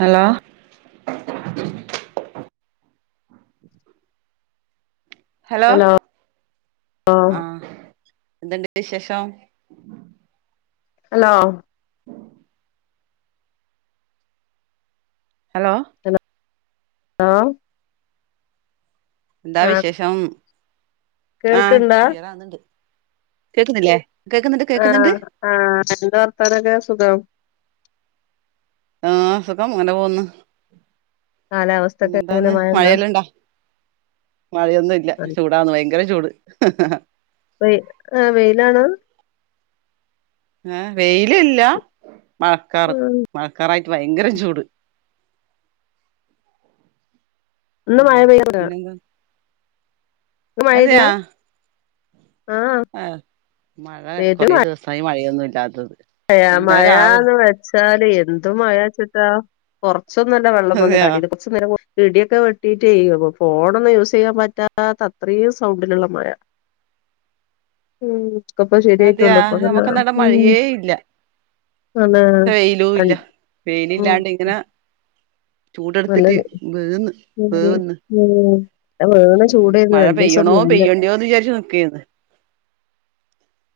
Hello hello ആ എന്ത് ഇ‌ണ്ട് വിശേഷം ഹലോ ഹലോ ലോ എന്താ വിശേഷം ഉം ആ കേൾക്കണ്ടാ ക്ലിയറാവ്ന്ന് ഇണ്ട് കേക്ക്ന്ന് ഇല്ലെ ആ ആ എന്താ വർത്താനൊക്കെ സുഖം ആ സുഖം ഇങ്ങനെ പോവ്ന്ന് പിന്നെ കാലാവസ്ഥൊക്കെ എങ്ങനെ എന്താന്ന് മഴണ്ടാ മഴയെല്ലാം ഇണ്ടോ മഴയൊന്നും ഇല്ല ചൂടാന്ന് ഭയങ്കര ചൂട് വെയ് ആ വെയിലാണോ ഏ വെയിൽ ഇല്ലാ മഴക്കാറ് മഴ ക്കാറായിട്ട് ഭയങ്കരം ചൂട് ഇന്ന് ഉം മഴ പിന്നെന്താ ന്ന് മഴ പെയ്തില്ലാ ആ മഴ പെരും കൊറെ ദിവസായി മഴയൊന്നുല്ല് ല്ലാത്തത് മഴ മഴാന്ന് വെച്ചാൽ എന്ത് മഴാച്ചിട്ടാ പൊറത്ത് ച്ചൊന്നുവല്ല വെള്ളം വന്ന് അതെയാ ചാടീത് കൊറച്ച് നേരം കൂടി ഇടിയൊക്കെ വെട്ടിട്ട് പെയ്യും അപ്പോ ഫോണൊന്നും യൂസ് ചെയ്യാൻ പറ്റാത്ത അത്രയും സൗണ്ടിലുള്ള മഴ ഉം ക്കെ ഇപ്പ അതെയാ ശരിയിട്ടൊള്ളു ഇപ്പ പിന്നാ നമുക്കന്നാടെ ഉം മഴയേ ഇല്ല ആണ് വെയിലും ഇല്ല ഉം വെയിലില്ലാണ്ട് ഇങ്ങനാ നല്ല ചൂടെടുത്തിറ്റ് വേവ്ന്ന് ഉം വേവ്ന്ന് ഉം. ആ വേണ ഉം ചൂടായിരുന്നു മഴ രണ്ടീസം പെയ്യണോ മുന്നേ പെയ്യണ്ടെയോന്ന് വിചാരിച്ച് നിക്കായിരുന്ന്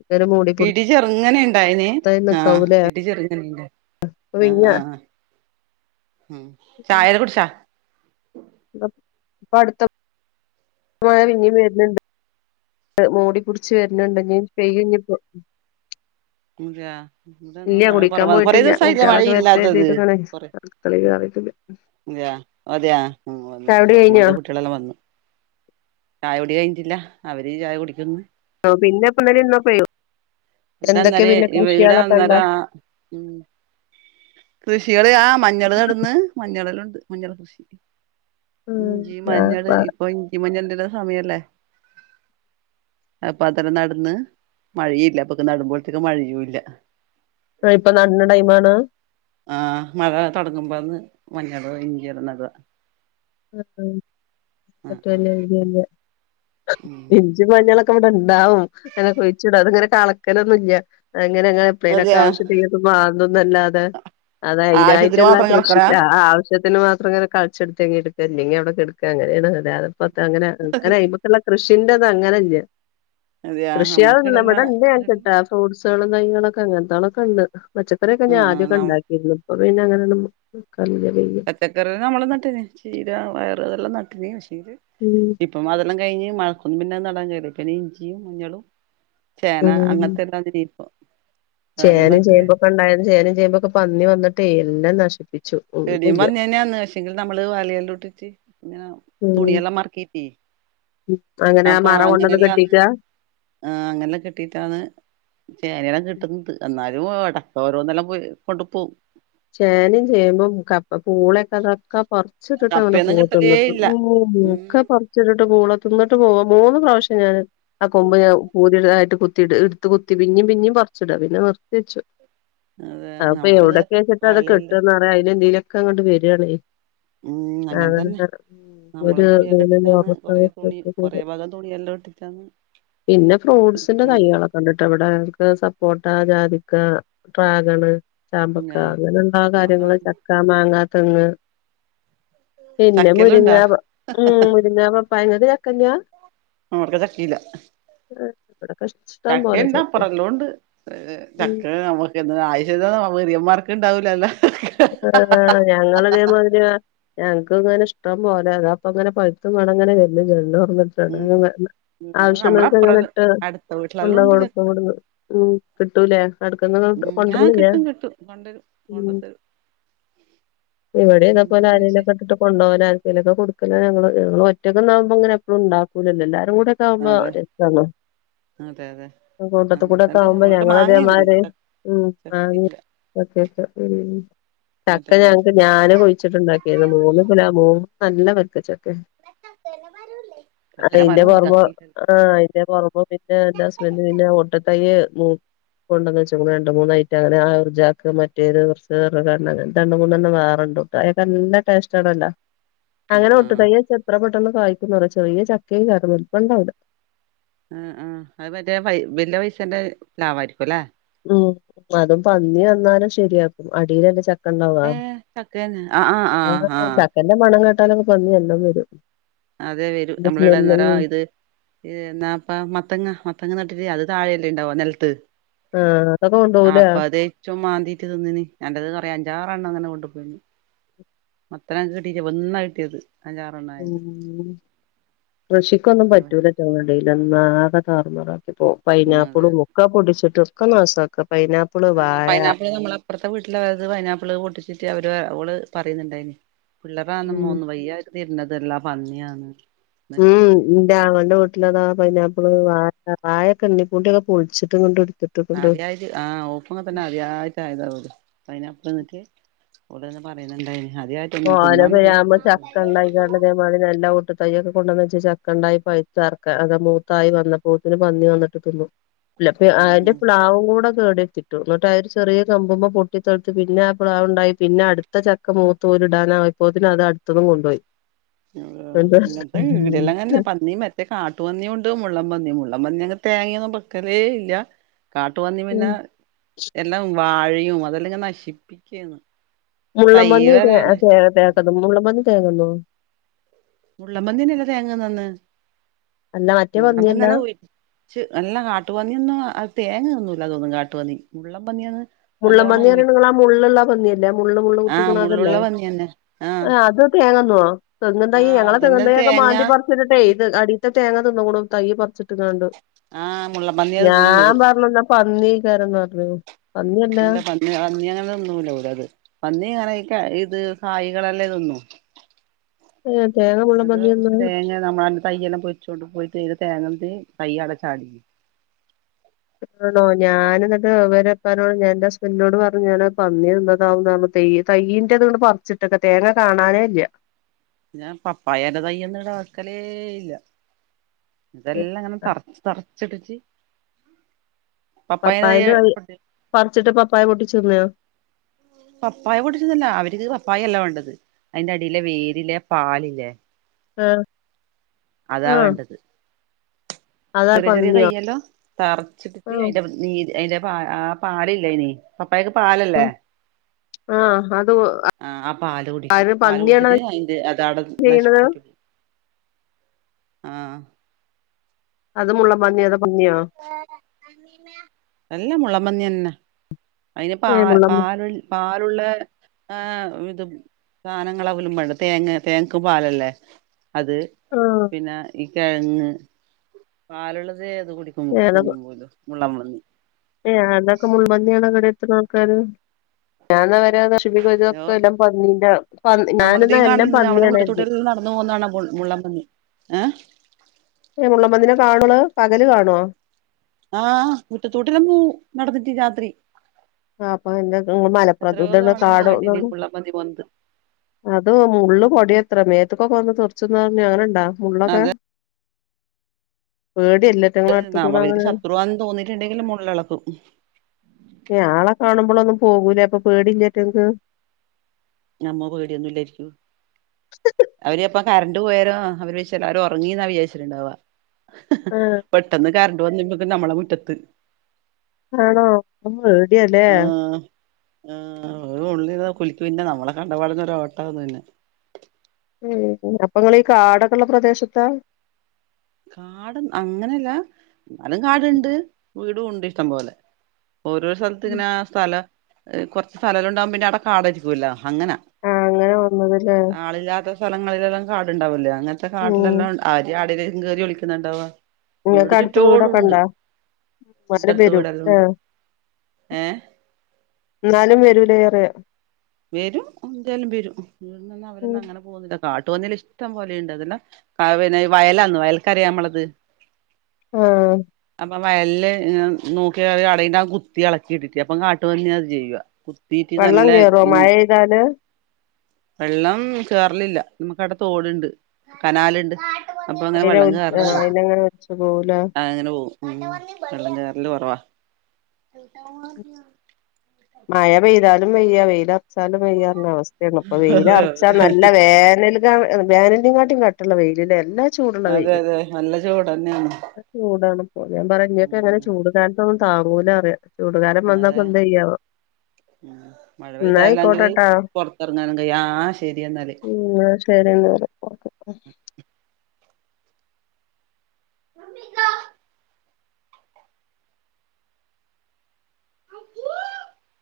ഇങ്ങനെ മൂടി ഇടി ചെറുങ്ങനെണ്ടായിനീ പിടുത്തായി ആ നിക്കാവൂലേ ഇടി ചെർങ്ങനണ്ടായി അപ്പൊ ആ പിന്ന ആ ചായല്ലൊ കുടിച്ചാ ഇപ്പ അടുത്ത മഴ പിന്നി വര്ന്ണ്ട് മൂടി പുടിച്ച് വരുന്നുണ്ട് നി പെയ്യുംഞ്ഞിപ്പോ ൻ ഗ ഇവടെന്നും മഴ കുടിക്കാൻ കുറവാ കുറെ പോയിട്ടില്ല ദിവസമായി മഴ കുട്ടികളൊക്കെ വരട്ടെ ഇല്ലാത്തത് കരുതിയിട്ട് ഇങ്ങനെ അടുക്കളയിൽ കേറിയിട്ടില്ല മതിയാ ചായുടി കഴിഞ്ഞോ ഇവിടുത്തെ കുട്ടികളെല്ലാം മദ്രസ ചായ കുടിച്ചോ ന്റെകഴിഞ്ഞിട്ടില്ല അവര് ചായ കുടിക്കുന്നു പിന്നെപ്പോ ഇന്നലെ ഇന്നക്കെ [unintelligible] വടെ ന്നേരം വീടാവുന്നേരം കൃഷികള് ആ മഞ്ഞള് നടന്ന് മഞ്ഞളല്ലാം ണ്ട് മഞ്ഞൾ കൃഷി ഉം ഇഞ്ചി ആ മഞ്ഞള് ആ ഇപ്പൊ ഇഞ്ചി മഞ്ഞൾ ന്താ സമയല്ലേ അപ്പൊ അത്രരം നടന്ന് മഴ ഇല്ല അപ്പൊക്കെ നടുമ്പോഴത്തേക്ക മഴയു ല്ല. ആ, ഇപ്പൊ നടണ ടൈമാണ് ആമഴ തുടങ്ങുമ്പോന്ന് മഞ്ഞൾ ഇഞ്ചി ല്ലാ നട [unintelligible] ഉം ഇഞ്ചി മഞ്ഞളൊക്കെ ഇവിടെ ൻ ണ്ടാവും അങ്ങനെ കുഴിച്ചിടും അത്ങ്ങനെ കളക്കലൊന്നുല്ല അങ്ങനെ എ എപ്പളേ ലെക്കെ അതെയാ ആവശ്യത്തിന് മാന്തും അല്ലാതെ അത് ആവശ്യത്തിന് അതിനായിട്ടുള്ള മാത്രം കൃഷി കിളക്കലാ ആവശ്യത്തിന് മാത്രം അങ്ങനെ കളിച്ചെടുത്തെക്കി ട്ക് ല്ലങ്കിഅവിടെ കട്ക്കാഅങ്ങനെണ് ല്ലാ പത്ത അങ്ങനെ ങ്ങനെ അയ്മക്ക് ള്ള കൃഷി ന്റെ ത് അങ്ങനെ ഇല്ല അതെയാ കൃഷിയാ നമ്മക്ക് ഇവട ഇടെല്ലാം ണ്ട് ഞങ്ങക്ക് ട്ടോ ഫ്രൂട്സ് മൊളും തൈകളൊക്കെ അങ്ങനത്താളൊക്കെ ണ്ട് പച്ചക്കറിയൊക്കെ ഞാ ഉം ആദ്യമൊക്കെ ഉം ഉണ്ടാക്കിയിരുന്നു ഇപ്പ പിന്നെ അങ്ങനെ ഒന്നും പച്ചക്കറി നമ്മൾ നട്ടീന്ന് ചി ല വയർ അതൊം നട്ടീന്ന് ഉം ഇപ്പ അതെല്ലാം കഴിഞ്ഞ് മയക്കൊമ്പ് പിന്നെ നടാ പിന്നെ ഇഞ്ചിയും മഞ്ഞളും ചേന ഉം അങ്ങത്തെ ഏമാ രീതി ചേനയും ചേമ്പൊക്കെ ഉണ്ടായിരുന്നു ചേനം ചേമ്പൊക്കെ പന്നി വന്നിട്ടേ എല്ല നശിക്കും ചെടിയും പന്നി എന്നെ വന്ന് നാസിക് വലയല്ലോട്ടിച്ച് ഇങ്ങനെ ഉം തുണിയെല്ലാം മറക്കിട്ടീ ഉം. അങ്ങനെ ആ അപ്പൊ മറ കൊണ്ടന്ന് അങ്ങനെല്ലന്ന് കെട്ടിക്ക ആ അങ്ങനെല്ലാം കിട്ടിട്ടാണ് ചേനെല്ലാം കിട്ടുന്നത് എന്നാലും അപ്പം ഓരോന്നല്ല പു കൊണ്ടു പോവും ചേനയും ചേമ്പും കപ്പ പൂളൊക്കെ കുറച്ചിട്ടിട്ട് അങ്ങനെ കപ്പയൊന്നും പോയിട്ട് കിട്ടലേ വന്നിട്ട് ഇല്ല മ ഉം ഒക്കെ പറച്ചിട്ടിട്ട് പൂള മുന്നോട്ട് പോക മൂന്ന് പ്രാവശ്യം ഞാന് ആ കൊമ്പ് ഞ പൂതിതായിട്ട് കുത്തി എടുത്ത് കുത്തി പിഞ്ഞും പിഞ്ഞും പറിച്ചിടാ പിന്നെ നിർത്തി വച്ചു അതെ നമ്മള ഇത് കേച്ചി് അത് കെട്ടന്ന്റ അതിന് എന്തെലും അങ്ങോട്ട് വരകയാണേ ഉം അങ്ങനെ തന്നെ അ നമ്മള് തുണിയെല്ലാം ഇട്ടിട്ടാണ് കൊറേ തുണി കൊറേ ഭാഗം തുണിയെല്ലാം ഇട്ടിട്ടാണ് പിന്നെ ഫ്രൂട്ട്സിന്റെ കൈകള കണ്ടിട്ട് ഇവിടെ അവർക്ക് സപ്പോർ് ജാതിക്ക ഡ്രാഗണ് ഉം അങ്ങനെ ഉണ്ടാകുന്ന കാര്യങ്ങൾ ആഹ് ചക്കാ മാങ്ങാ തന്നെ ചക്കെല്ലാം ഇണ്ടാ മുരിങ്ങ, പപ്പായ ഇങ്ങക്ക് ചക്കല്ല നമ്മക്ക ചക്കല്ല ഇവിടൊക്കെ ഇഷ്ടം പോലെ ചക്കുണ്ട ചക്ക അപ്പറല്ലാം ഉണ്ട് ഉം ചക്ക നമുക്ക് ആശ വെറിയന്മാർക്ക് ഉണ്ടാവൂലല്ല ആ ഞങ്ങഅതേമാതിരിയ ഞങ്ങക്ക് ഇങ്ങനെ ഇഷ്ടം പോലെ അ അപ്പൊ അങ്ങനെ പൈത്തുംമേണങ്ങനെ വല്ല ചെണോ ഉം ട ആവശ്യുള്ളൊക്കെ എങ്ങനെ നമ്മളപ്പുറം ഇട്ട് അടുത്ത വീട്ടിലെല്ലാം ഉണ്ട ഉണ്ട് ചക്ക കൊടുക്കടുന്ന് ഉ കിട്ടൂലേ അടുക്കുന്ന ഉം ആഹ് കൊണ്ടരുന്നില്ലേ കിട്ടും കിട്ടും കൊണ്ടരും ഉ കൊണ്ടത്തരും ഇവിടെന്ന പോലെ പിന്നെന്താന്ന് ചോയിച്ചേ ആരെലെക്കെ ഇട്ടിട്ട് കൊണ്ടുപോല ആരൊക്കെ കൊടുക്ക ഞങ്ങള്ങ്ങൾ ഒറ്റക്കാവുമ്പോ അങ്ങനെ എപ്പളുംണ്ടാക്കൂലല്ലല്ലേ എല്ലാരും കൂടെ ഒക്കെ ആവുമ്പോ അതെ രസാണ് അതെ അതെ കട്ടത്ത അങ്ങനെ കൂടെ ഒക്കെ തന്നെ ആവുമ്പോ നമ്മളിവിടെ ഞങ്ങള മാങ്ങയുണ്ട് അതേമാര് ഉ ചക്കയില്ല ചക്ക മറ്റേത് ഞങ്ങക്ക് ഞാന് കുഴിച്ചിട്ടുണ്ടാക്കിന്ന് മൂന്ന് പുല മൂ നല്ല വർക്ക് ചെ ചക്കര അതയിന്റെ മരവുണ്ട് പൊറമ ചക്കയില്ല ആ അയിന്റെ പുറമ ആ അയിന്റെ പുറമ പിന്നെ എന്റെ ഹസ്ബന്ഡ പിന്നെ ഒട്ടത്തൈ കൊണ്ടന്നച്ച്ക്ക്ണു രണ്ട് മൂന്നായിട്ട് അങ്ങനെ ആ ഊർജക്ക് മറ്റേത് കുറച്ച് രണ്ടണ്ട് മൂന്നെണ്ണം വേറുണ്ടട്ട് അതൊെല്ല ടേസ്റ്റ ആണല്ലോ അങ്ങനെ ഒട്ടു ആഹ് തയ്യ എത്ര പെട്ടെന്ന്ന്ന് കായ [unintelligible] ചെറിയ ചക്കയും കറപ്പണ്ടവിടെ ആ ആ അത് മറ്റേ പെയ് വെല്ല്യ പൈസേന്റെ ലാഭമായിരിക്കും അല്ലേ ഉ അതും പന്നി വന്നാലും ശരിയാക്കും അടിൽ ച്ച ക്കണ്ടാവാ ഏഹ് ചക്കന്നെ ആഹ് ആഹ് ആഹ് [unintelligible] ആഹ് ചക്കന്റെ മണ പട്ടാലൊക്കെന്നി എല്ല വരും അതെ വരും അതിന്റെ നമ്മള ഇവിടെ സ്മെല്ലും നേരം ഇത് എന്നാപ്പ മത്തങ്ങ മത്തങ്ങ നട്ടിട്ടേ അത് താഴെല്ലെണ്ടാവ നിലത്ത് ആഹ് അതൊക്കെ ആ കൊണ്ടോവൂലേ അപ്പൊ അത് ഏറ്റവും മാന്തിട്ട് തിന്നന് എന്റെത് കൊയാ ജാറെെണ്ണ അങ്ങനെ കൊണ്ടു പോയിന് മത്ര കിട്ടീട്ട ഒന്നാ കിട്ടിയത് അഞ്ചാറെണ്ണായത് ഉം കൃഷിക്കൊന്നും പറ്റൂലറ്റോ വെള്ള [unintelligible] ഒന്നാകെ താറുമാറാ ഇപ്പോ ഉം അതെ പൈനാപ്പിളും ഒക്കാ പൊട്ടിച്ചിട്ടോ [unintelligible] പൈനാപ്പിള് നമ്മള് അപ്പറത്തെ വീട്ടിലെ അവരത് പൈനാപ്പിള് പൊട്ടിച്ചിട്ട് അവര് ഓള് പറയുന്നുണ്ടായിന്. [unintelligible] ഉം മൂന്ന് വയ്യായിർന്ന്. [unintelligible] പന്നിയാന്ന്. ഉം എന്റെ ആങ്ങളെന്റെ വീട്ടിലതാ പൈനാപ്പിള് വാ [unintelligible] പൊടിച്ചിട്ട് ഇങ്ങട്ട് എടു അദ്യായിട്ട് ആഹ് [unintelligible] തന്നെ അത്യായിട്ട് ആയതാ ഓര് പൈനാപ്പിൾ തിന്നിട്ട് [unintelligible] പറയുന്നുണ്ടായിന് ആദ്യായിട്ടൊന്ന് ഓന് തിന്നാൻ ഫ്രീയാകുമ്പോ ചക്ക [unintelligible] [unintelligible] ചക്കണ്ടായി പഴ്ത്ത് എറക്കാ ആകെ മൂത്തായി വന്നപ്പൊത്തിനു പന്നി വന്നിട്ട് തിന്നു [unintelligible] അതിന്റെ ഉം പ്ലാവും കൂട [unintelligible] എന്നിട്ട് അത് ഒരു ചെറിയ കമ്പുന്മേ പൊട്ടി [unintelligible] പിന്നെ ആ പ്ലാവ്ണ്ടായി പിന്നെ അടുത്ത ചക്ക മൂ [unintelligible] അത് അടുത്തതും കൊണ്ടോയി [unintelligible] പന്നി മറ്റേ കാട്ടു പന്നി ഉണ്ട് മുള്ളൻ പന്നി മുള്ളം പന്നി അ തേങ്ങൊന്നും ബെക്കലേ ഇല്ല കാട്ടു പന്നി പിന്നെ എല്ലാം [unintelligible] വാഴയും അതെല്ലെങ്ങ നശിപ്പിക്കേന്നു. മുള്ളം പന്നി [unintelligible] മുള്ളം പന്നി തേങ്ങ ന്നോ മുള്ളം പന്ന്യനല്ലേ തേങ്ങ നന്ന് അല്ല മറ്റേ മുള്ളം പന്നിയല്ല പന്ന്യ ല്ലൊം ഒര്ച്ച് അല്ല കാട്ട് പന്ന്യൊന്ന അ് തേങ്ങ തിന്നൂ ല്ലാ തോന്ന്ന്ന് കാട്ടുപന്നി മുള്ളം പന്ന്യാണ് മുള്ളൻ പന്നി പറ നിങ്ങ മല്ലാ പന്നിയല്ലേ മള്ള് മള്ള് ആഹ് കുത്തിക്കണം അതല്ലേ മുള്ളുള്ള പന്നിയന്നെ ആഹ് ആ അത് തേങ്ങ ആ തെങ്ങും തയ്യ് ആഹ് ഞങ്ങളെ തെങ്ങു അതന്നെ തയ്യൊക്കെ തേങ്ങ മാന്തി പർച്ചിട്ട്ട്ടേ ഈ ഇത് അടി തേങ്ങാ തിന്ന്ക്കുന്നു തയ്യ് പർച്ച്ട്ട്ങ്ങാണ്ട്. ആഹ് മുള്ളംപന്നിയാ ഞാ തിന്നുന്നത് പർഞ്ഞന്ന പന്നി ക്കാരന്നർഞ്ഞോ അല്ല പന്നി പന്ന്യന്നെ തിന്നൂലോലത് പന്നിങ്ങനെ ഈ ക ഇ അത് കായികളല്ലേ ോന്നു ഉം അത്റ തേങ്ങ നമ്മളന്റെ തയ്യെല്ലാം പൊച്ചോൊണ്ട് പോയി ത്ത് തേങ്ങ സൈ ആാ ഛാടി ആണോ ഞാന എന്നിട്ട്വരെപ്പോ ഞാ എന്റെ ഹസ്ബൻറിിനോട് പറഞ്ഞു ഞാന് പന്നി നിന്നതാവുന്ന തെയ്യ തയ്യീൻറെ അതുകൊണ്ട് പറിച്ചിട്ടൊക്കെ തേങ്ങ കാണാനേല്ല ഞാൻ പപ്പായന്റെ തയ്യ ഒന്നുംടക്കലേ ഇല്ല ഏ, ഇതെല്ലാം ഇങ്ങനെ തറച്ച് തറ ചട്ടച്ചി പപ്പായന്റെ ക പറിച്ചിട്ട് പപ്പായ പൊട്ടിച്ചുന്നയോ പപ്പായ കുടിച്ചിരുന്നല്ല അവർക്ക് പപ്പായ അല്ല വേണ്ടത് അതിറെ അടിയിലെ വേരിലേ പാലില്ലേ ആഹ അതാ വേണ്ടത് അതാ ചെറിയ ചെറിയ പന്നിയോ? തയ്യെല്ലോ തറച്ചിട്ടിട്ട് ആഹ് അതിന്റെ നീര് അയിന്റെ പ ആ പാടില്ല ഇനി പപ്പക്ക് പാലല്ലേ ആഹ് ആഹ് അത് ആ ആ പാല് കുടിക്കും ആര് പാല് പന്നിയാണത് കുടിച്ചിട്ട് അതിന്റെ അത അടെ ചെയ്യണത്? നശിിച്ചിട്ട ആഹ അതുമുള്ള മന്ത എല്ലാം മുളമന്ിന്ന അതിന് പ ഏഹ് മുള്ളൻ പാല പാലുള്ള ആ ഇത് സാധനങ്ങ അവലും വണ്ട തേങ്ങ തേങ്ങക്കും പാലല്ലേ അത് ആഹ് പിന്നെ കിഴങ്ങ് പാലുള്ള അതേ അത് കുടിക്ക തിന്നുമ പോലോ മുല്ലമളി എതൊക്കെ മുൻപന് ആണ കടെ എത്ത ആൾക്കാാര്ഞ ഓ നഷിപ്പിക്കതൊക്കെ എല്ലാം പന്നി നമ്മളതീ ഞാനന്നാ എല്ലാം കാണണ്ട് നമ്മളെ പന്നിയണരുത് വീട്ടത്തോട്ടെല്ലാം നടന്നു പോകുന്നതാണ് മുള്ളൻപന്നി ഏഹ് ഏ മുള്ളമ്പന്ിനെ കാണള പകല് കാണുവോ ആഹ് കുറ്റത്തൂട്ടിലന്ന നടന്നിട്ട് രാത്രി ആ അപ്പൊ എന്ത എത്രയോ മലപ്പുറത്ത്ം ഇത തവണ നമ്മള് കാടോന്ന കണ്ടിന് മുള്ളൻപന്നി പോന്നത് അത് മള്ള് പൊടി എത്ര മേത്തക്കൊക്കെ വന്ന് തുറച്ച്ന്ന് പറഞ്ഞഞ് അങ്ങനെ ഇണ്ടാ ഫണല്ലക്ക അത് പേട എല്ലറ്റങ്ങള അടുത്ത് കൂട അവർക്ക് അങ്ങനെ ശത്രുവാന്ന് തോന്നിയിട്ടുണ്ടെങ്കിൽ മുള്ളിളക്കും ആളെ കാണുമ്പോ നമ്മളൊന്നും പോകൂലേ അപ്പൊ പേടല്ലിട്ട അമ്മ പേടിയൊന്നുംല്ലായിരിക്കും അവര്പ്പ കറണ്ട് പോയരോ അവര് വച്ച അവര ഉറങ്ങിന്നാ വിചാരിച്ചിട്ടുണ്ടാവ ആഹ് പെട്ടെന്ന് കാര വ നമ്മളെ വിറ്റത്ത് ആണോ അമ്മ ആഹ ആ ഉള്ളിൽ കുലിക്ക പിന്നെ നമ്മളെ കണ്ടപാടന്നൊ ഓട്ട ഒന്നു പിന്നെ അപ്പൊ നിങ്ങീ കാടകുള്ള പ്രദേശത്താ കാട് അങ്ങനെയല്ല എന്നാലും കാടുണ്ട് വീടുംണ്ട് ഇഷ്ടം പോവലെ ഓരോ സ്ഥലത്ത് ഇങ്ങനെ സ്ഥലം കുറച്ച് സ്ഥലുണ്ടകൻ പിന്ന അവിടെ കാടരിക്കൂല്ല ആഹ അങ്ങനെ വന്നതല്ലേ ആളില്ലാത്ത സ്ഥലങ്ങളിലെല്ലാം കാടുണ്ടാവില്ലേ അങ്ങനത്തെ ഉം കാട്ടിലെല്ലാം ആര് ആട കറി വിളിക്കുന്നുണ്ടാവവാ നിങ്ങക്ക് അടുത്ത് വീടൊക്കെണ്ടാ എന്നാല അടുത്തടുത്ത് വരൂ വീടെല്ലാം ഏ ഉണ്ട് ഏഹ് എന്നാലും വരൂല റെയാ വരും എന്തായാലും വരും അവരന്ന അങ്ങനെ പോുന്നില്ല കാട്ട്പന്നൽ ഇഷ്ടം പോലെയുണ്ട് അതെല്ല പിന്നെ വയലാന്ന് വയൽക്കര നമ്മളത് ആഹ അപ്പ വയല് നോക്കി അടന്റെ കുത്തി ഇളക്കിയിട്ടിട്ട അപ്പം കാട്ടുുമന്നി അത് ചെയ്യുക വീട്ടിൽ നല്ല മഴയതാണ് വെള്ളം കേേറലില്ല നമുക്ക്ടത്ത് ഓടുണ്ട് കനാലുണ്ട് അപ്പൊ അ അങ്ങനെ വെള്ളം ആ കേറലില്ല അയിനങ്ങനെ വിളിച്ച പോവൂല ഉ വെള്ളറല് കുറവാ മായ ബെയതാ വയാ വെത വച്ചാലും വയ്യാറുന്ന അവസ്ഥയാണ് അപ്പൊ വെയിയില അറച്ചാൽ നല്ല വേനൽ വോനന്റെയുംങ്ങാട്ടും കട്ടുള്ള വെയില എല്ലാം അതെ അതെ നല്ല ചൂട തന്നെയാണ് ഓ ഞാൻഞ്ഞീ ഒക്കെങ്ങെ ചൂട്ടാൻ താങ്ങൂല അറിയാം ചൂടുകാരം വന്ന പ എന്ത ചെയ്യാവോ ഉ മഴ എന്നാ പെയ്തല്ലെങ്കില് ആയിക്കോട്ടെട്ടോ പറത്തിറങ്ങാനും കയ ആ ശരി എന്ന എന്നാല് ഉം എന്നാ ശരി എന്നാല് ഓക്കെ നമിക്ക